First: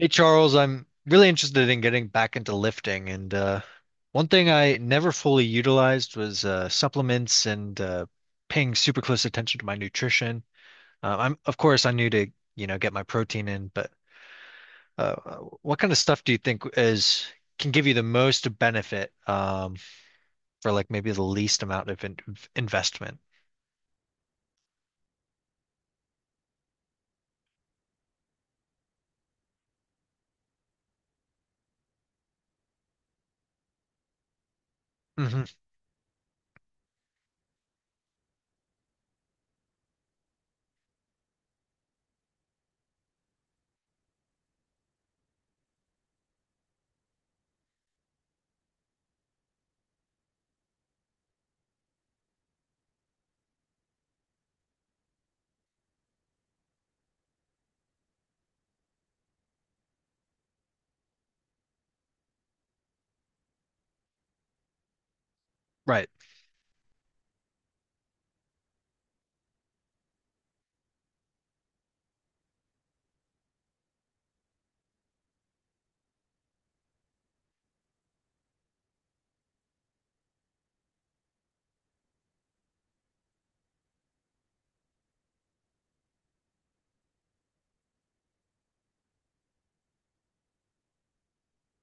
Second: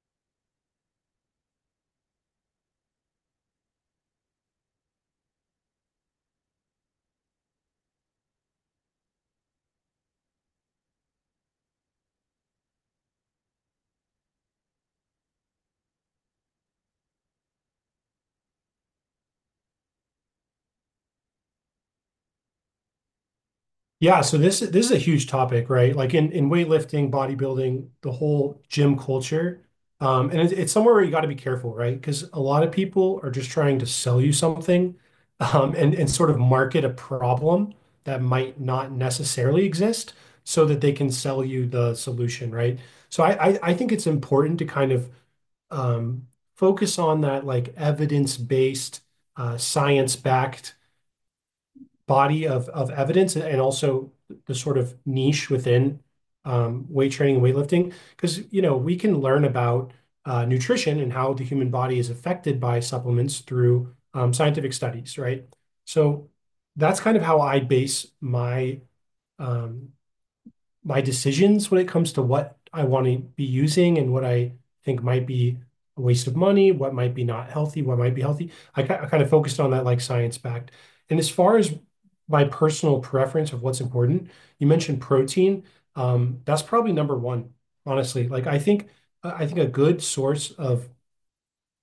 Hey Charles, I'm really interested in getting back into lifting, and one thing I never fully utilized was supplements and paying super close attention to my nutrition. I'm, of course, I knew to, get my protein in, but uh, what kind of stuff do you think is can give you the most benefit for like maybe the least amount of in of investment? Yeah, so this is a huge topic, right? Like in weightlifting, bodybuilding, the whole gym culture, and it's somewhere where you got to be careful, right? Because a lot of people are just trying to sell you something, Hmm. And sort of market a problem that might not necessarily exist, so that they can sell you the solution, right? So I think it's important to kind of um, focus on that like evidence-based, science-backed body of evidence and also the sort of niche within weight training and weightlifting. Because, you know, we can learn about nutrition and how the human body is affected by supplements through scientific studies, right? Right, So that's kind of how I base my um, my decisions when it comes to what I want to be using and what I think might be a waste of money, what might be not healthy, what might be healthy. I kind of focused on that like science-backed. And as far as my personal preference of what's important, you mentioned protein. That's probably number one, honestly. Like I think a good source of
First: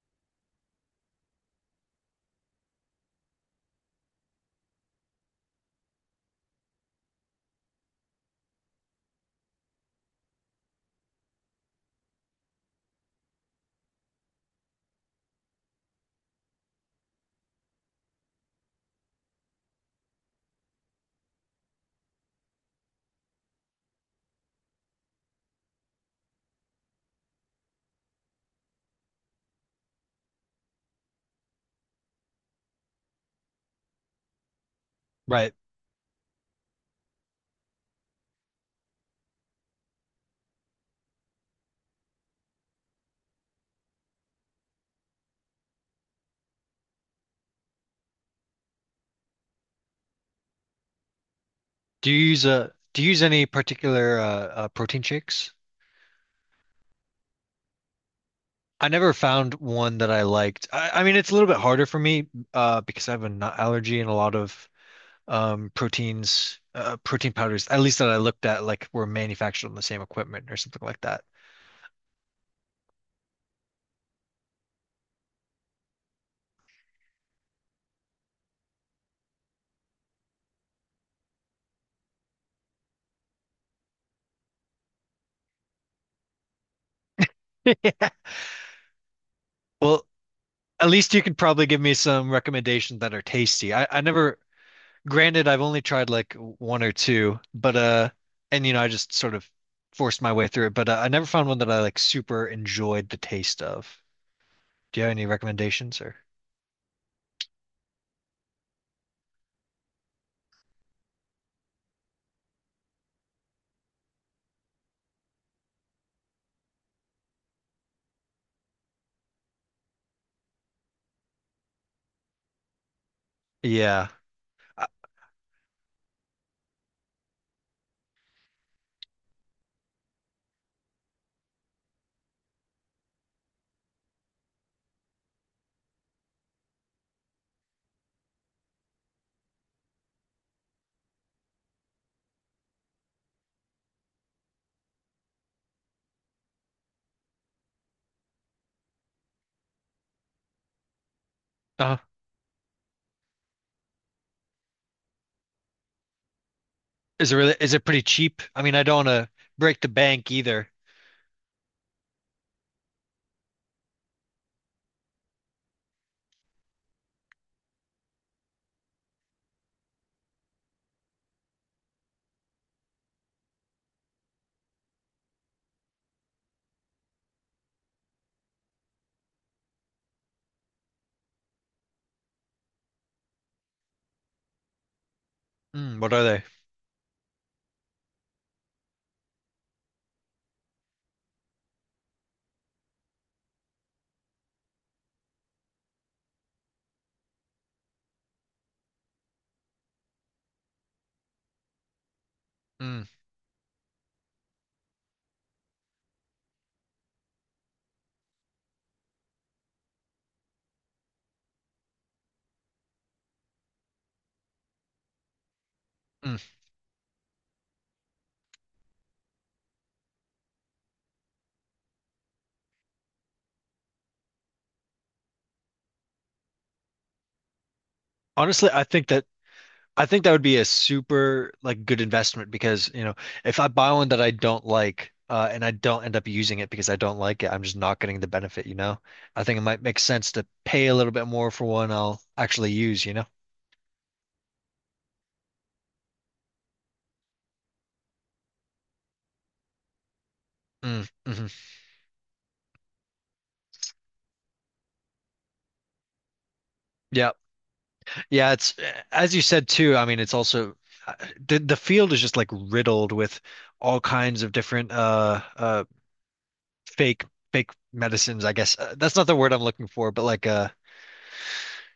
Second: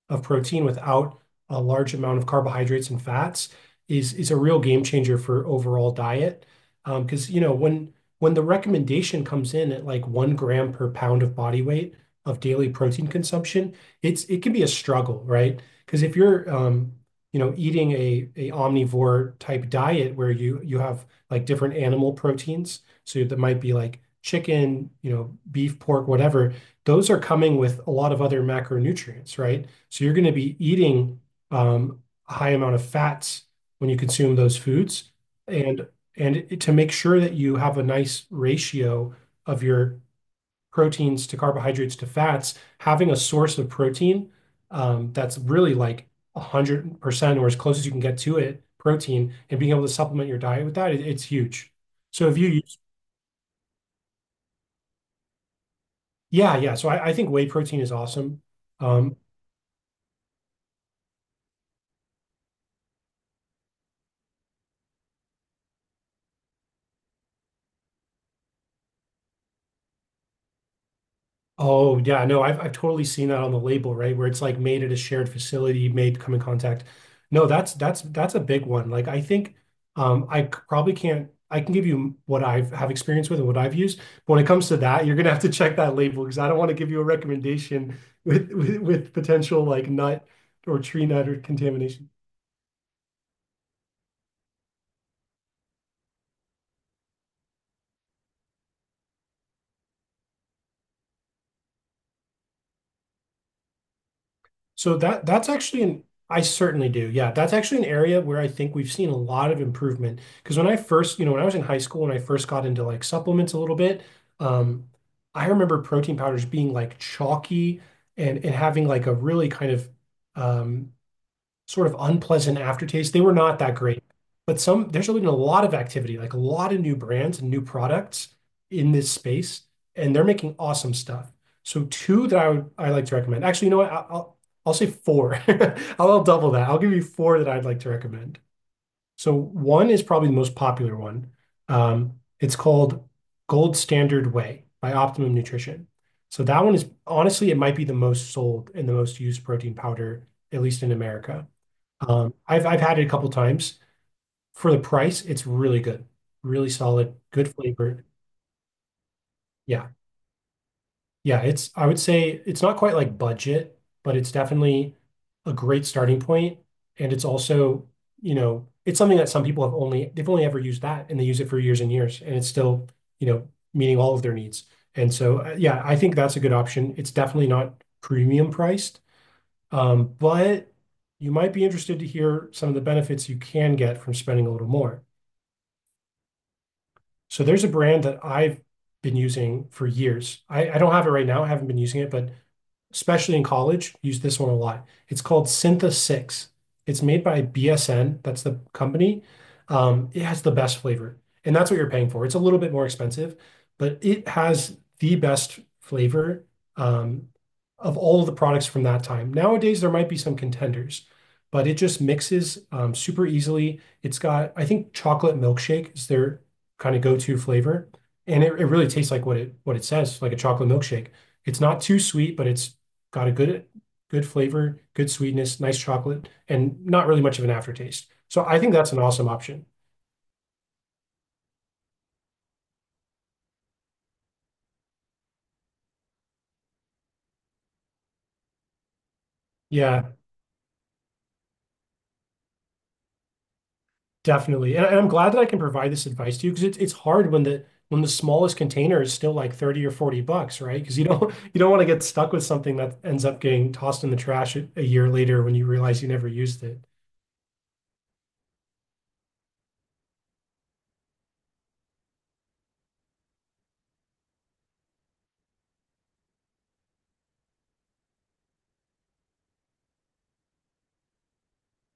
of protein without a large amount of carbohydrates and fats is a real game changer for overall diet. Because, you know, when the recommendation comes in at like 1 gram per pound of body weight of daily protein consumption, it can be a struggle, right? Because if you're, you know, eating a omnivore type diet where you have like different animal proteins, so that might be like chicken, you know, beef, pork, whatever, those are coming with a lot of other macronutrients, right? So you're going to be eating um, a high amount of fats when you consume those foods. right. And to make sure that you have a nice ratio of your proteins to carbohydrates to fats, having a source of protein that's really like 100% or as close as you can get to it, protein, and being able to supplement your diet with that, it's huge. Do So you if use you a use, do you use any particular protein shakes? yeah, yeah. So I think whey protein is awesome. I never Um, found one that I liked. I mean, it's a little bit harder for me because I have a nut allergy and a lot of protein powders, at least that I looked at, like were manufactured on the same equipment or something like that. Oh yeah, no, I've totally seen that on the label, right? Where it's like made at a shared facility, made come in contact. No, that's that's a big one. Like I think I c- probably can't I can give you what I've have experience with and what I've used. But when it comes to that, you're gonna have to check that label because I don't want to give you a recommendation with, with potential like Well, nut or at tree least you nut could or probably give me contamination. some recommendations that are tasty. I never, granted, I've only tried like one or two, but and I just sort of forced my way through it, but I never found one that I like super enjoyed the taste of. So Do you have any that that's actually recommendations an or? I certainly do. Yeah, that's actually an area where I think we've seen a lot of improvement. Because when I first, you know, when I was in high school and I first got into like supplements a little bit, um, I remember protein powders being like chalky and having like a really kind of um, sort of unpleasant aftertaste. They were not that great. Yeah. But some there's been a lot of activity, like a lot of new brands and new products in this space, and they're making awesome stuff. So two that I like to recommend. Actually, you know what? I- will I'll say four. I'll double that. I'll give you four that I'd like to recommend. So one is probably the most popular one. Um, it's called Gold Standard Whey by Optimum Nutrition. So that one is honestly, it might be the most sold and the most used protein powder, at least in America. Uh, I've had it a couple times. For the price, it's really good. Really solid, Is it really, good is it pretty flavor. cheap? I mean, I don't want to break the Yeah. bank either. Yeah, it's I would say it's not quite like budget, but it's definitely a great starting point. And it's also, you know, it's something that some people have only they've only ever used that and they use it for years and years and it's still, you know, meeting all of their needs. And so yeah, I think that's a good option. It's definitely not premium priced, but you might be interested to hear some of the benefits you can get from spending a little more. Mm, what are they? So there's a brand that I've been using for years. I don't have it right now. I haven't been using it, but especially in college, use this one a lot. It's called Syntha 6. It's made by BSN, that's the company. It has the best flavor, and that's what you're paying for. It's a little bit more Mm. expensive, but it has the best flavor um, of all of the products from that time. Nowadays, there might be some contenders, but it just mixes super easily. It's got, I think, chocolate milkshake is Mm. their kind of go-to flavor, and it really tastes like what it says, like a chocolate milkshake. It's not too sweet, but it's got a good flavor, good sweetness, nice chocolate, and not really much of an aftertaste. So I Honestly, think that's an awesome option. I think that would be a super like good investment because, you know, if I buy one that I don't like and I don't end up using it because I don't like it, I'm just not getting the benefit, you know? I think it might make Yeah, sense to pay a little bit more for one I'll actually use, you know? definitely. And I'm glad that I can provide this advice to you because it's hard when the smallest container is still like 30 or 40 bucks, right? Because Mm, you don't hmm you don't want to get stuck with something that ends up getting tossed in the trash a year later when you realize you never used it. Yeah. Yeah, it's as you said too, I mean, it's also uh, the field is just like riddled with all kinds of different fake fake medicines, I guess. That's not the word I'm looking for, but like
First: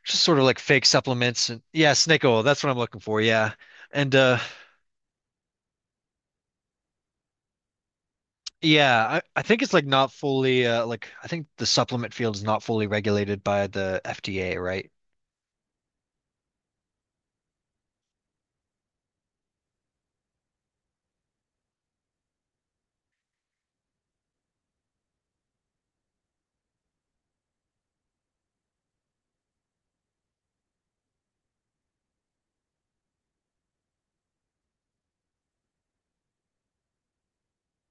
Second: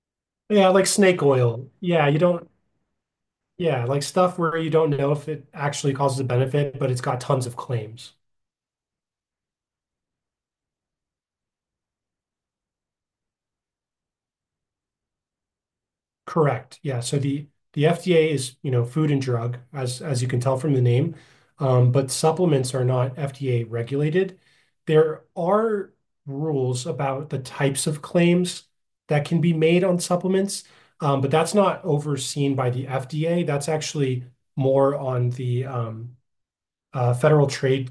just sort of like Yeah, fake like snake supplements and oil. yeah, Yeah, you snake oil, don't that's what I'm looking for. Yeah. yeah, like And stuff where you don't know if it actually causes a benefit, but it's got tons of claims. yeah, I think it's like not fully like I think the supplement field is not fully regulated by the FDA, right? Correct. Yeah. So the FDA is, you know, food and drug, as you can tell from the name. But supplements are not FDA regulated. There are rules about the types of claims that can be made on supplements, but that's not overseen by the FDA. That's actually more on the Federal Trade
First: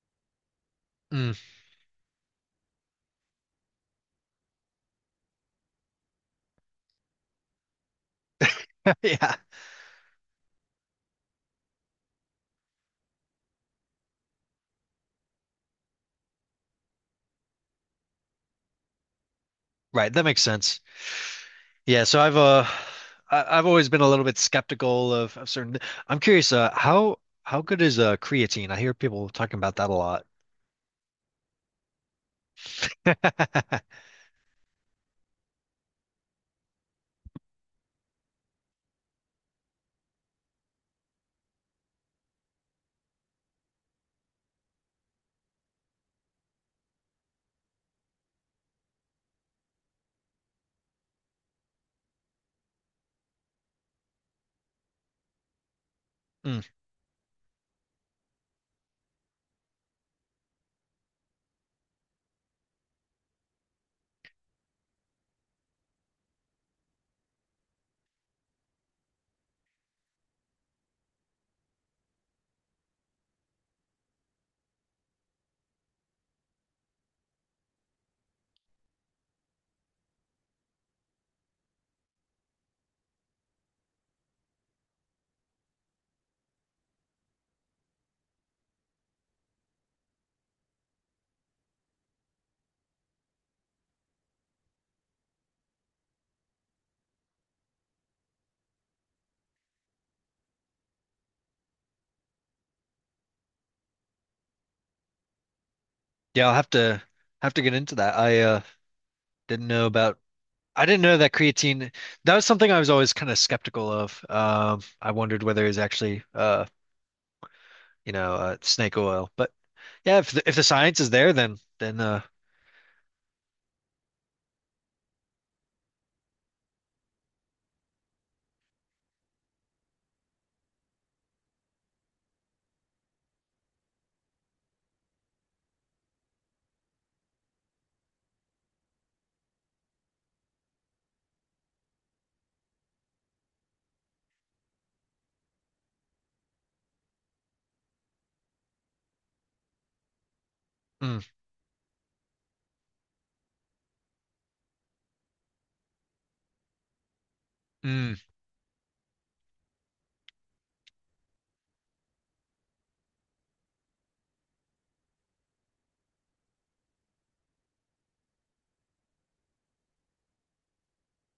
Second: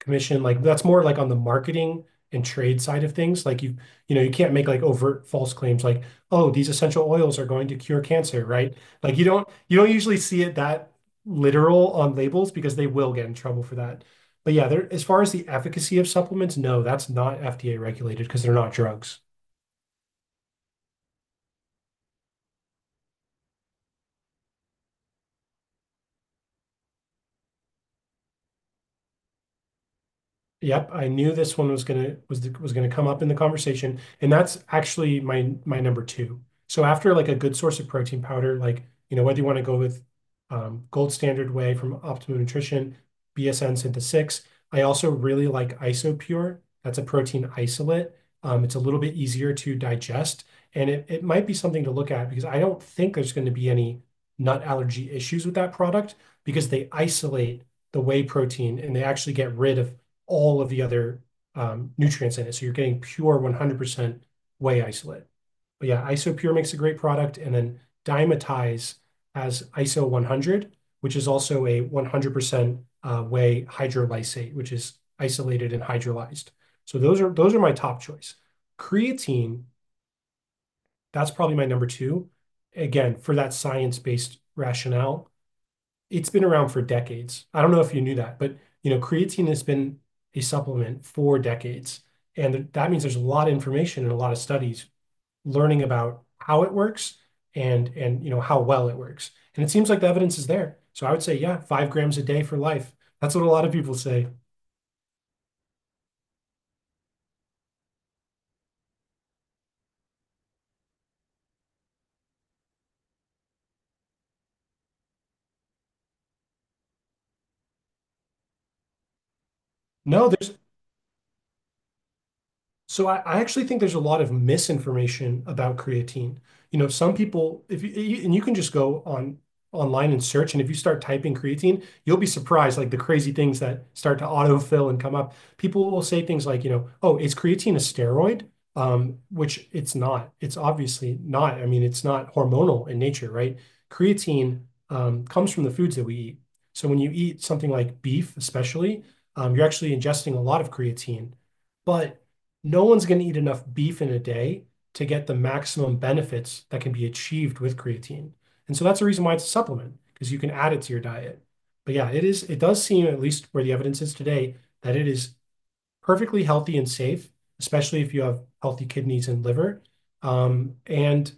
commission, like that's more like on Mm. the marketing and trade side of things. Like you know you can't make like overt false claims like oh, these essential oils are going to cure cancer, right? Like Yeah. You don't usually see it that literal on labels because they will get in trouble for that. But yeah, there as far as the efficacy of supplements, no, that's not FDA regulated because they're not drugs. Right, that makes sense. Yeah, so I've I've always been a little bit skeptical of certain I'm curious how good is creatine? I hear people talking about that a lot. Yep, I knew this one was was gonna come up in the conversation, and that's actually my number two. So after like a good source of protein powder, like you know whether you want to go with Gold Standard Whey from Optimum Nutrition, BSN Synth 6. I also really like IsoPure. That's a protein isolate. It's a little bit easier to digest, and it might be something to look at because I don't think there's going to be any nut allergy issues with that product Mm. because they isolate the whey protein and they actually get rid of all of the other nutrients in it. So you're getting pure 100% whey isolate. But yeah, Isopure makes a great product. And then Dymatize has ISO 100, which is also a 100% whey hydrolysate, which is isolated and hydrolyzed. So those are my top choice. Creatine, that's probably my number two. Again, for that science-based rationale, it's been around for decades. I don't know if you knew that, but you know, creatine has been a supplement for decades. And that means there's a lot of information and a lot of studies learning about how it works and you know how well it works. And it seems like the evidence is there. So I would say, yeah, 5 grams a day for life. That's what a lot of people say. Yeah, I'll have to get into that. I didn't know about I didn't know that creatine that was something I was always kind of skeptical of. I wondered whether it was actually snake oil. But yeah, No, there's if the science is there, then So I actually think there's a lot of misinformation about creatine. You know, some people, if you, you- and you can just go on online and search, and if you start typing creatine, you'll be surprised, like the crazy things that start to autofill and come up. People will say things like, you know, oh, is creatine a steroid? Which it's not. It's obviously not. I mean, it's not hormonal in nature, right? Creatine, comes from the foods that we eat. So when you eat something like beef, especially, you're actually ingesting a lot of mm, creatine. But no one's going to eat enough beef in a day to get the maximum benefits that can be achieved with mm, creatine. And so that's the reason why it's a supplement, because you can add it to your diet. But yeah, it is, it does seem, at least where the evidence is today, that it is perfectly healthy and safe, especially if you have healthy kidneys and liver. And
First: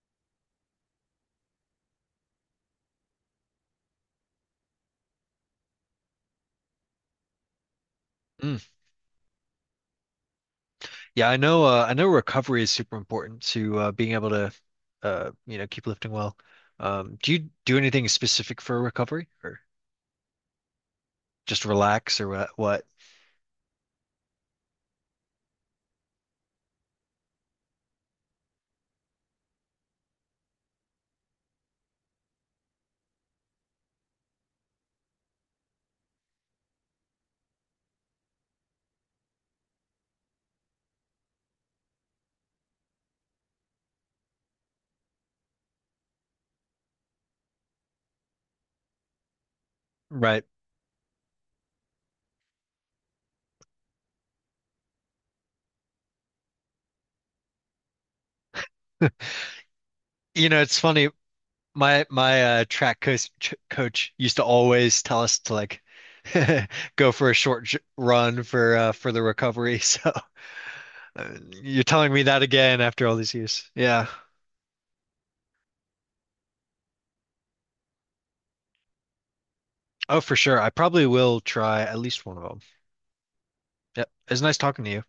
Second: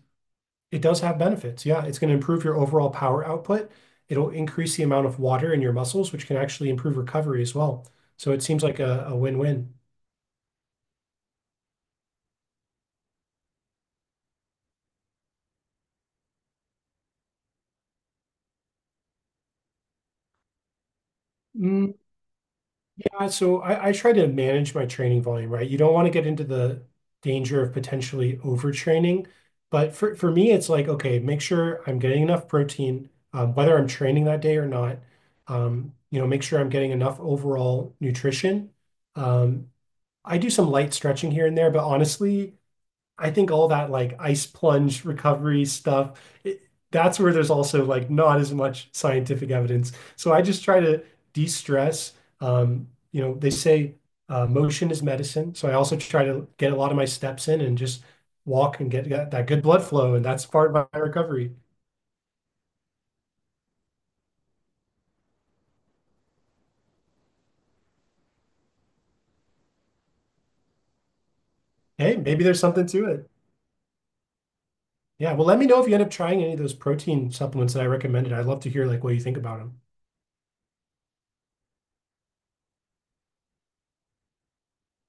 it does have benefits. Yeah, it's going to improve your overall power output. It'll increase the amount of water in your muscles, which can actually improve recovery as well. So it mm. seems like a win-win. Yeah, I know recovery is super important to being able to you know, keep lifting well. Do you do anything specific for recovery or just Mm, relax or what? yeah, so I try to manage my training volume, right? You don't want to get into the danger of potentially overtraining. But for me, it's like, okay, make sure I'm getting enough protein, whether I'm training that day or not. You know, make sure I'm getting enough overall nutrition. Um, I do some light stretching here and there, but honestly, I think all that like ice plunge recovery stuff, that's where there's also like not as much scientific evidence. So I Right. just try to de-stress. You know, they say motion is medicine. So I also try to get a lot of my steps in and just walk and get that good blood flow. And that's You know, part it's of my funny. recovery. My track coach ch coach used to always tell us to like go for a short j run for the recovery. So uh, you're telling Hey, me that maybe there's again something to after all it. these years. Yeah. Yeah. Well, let me know if you end up trying any of those protein supplements that I recommended. I'd love to hear like what you think about them. Oh, for sure. I probably will try at least one of them. Yep. It's nice talking to you.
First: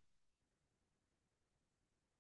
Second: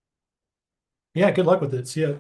Yeah. Good luck with it. See ya.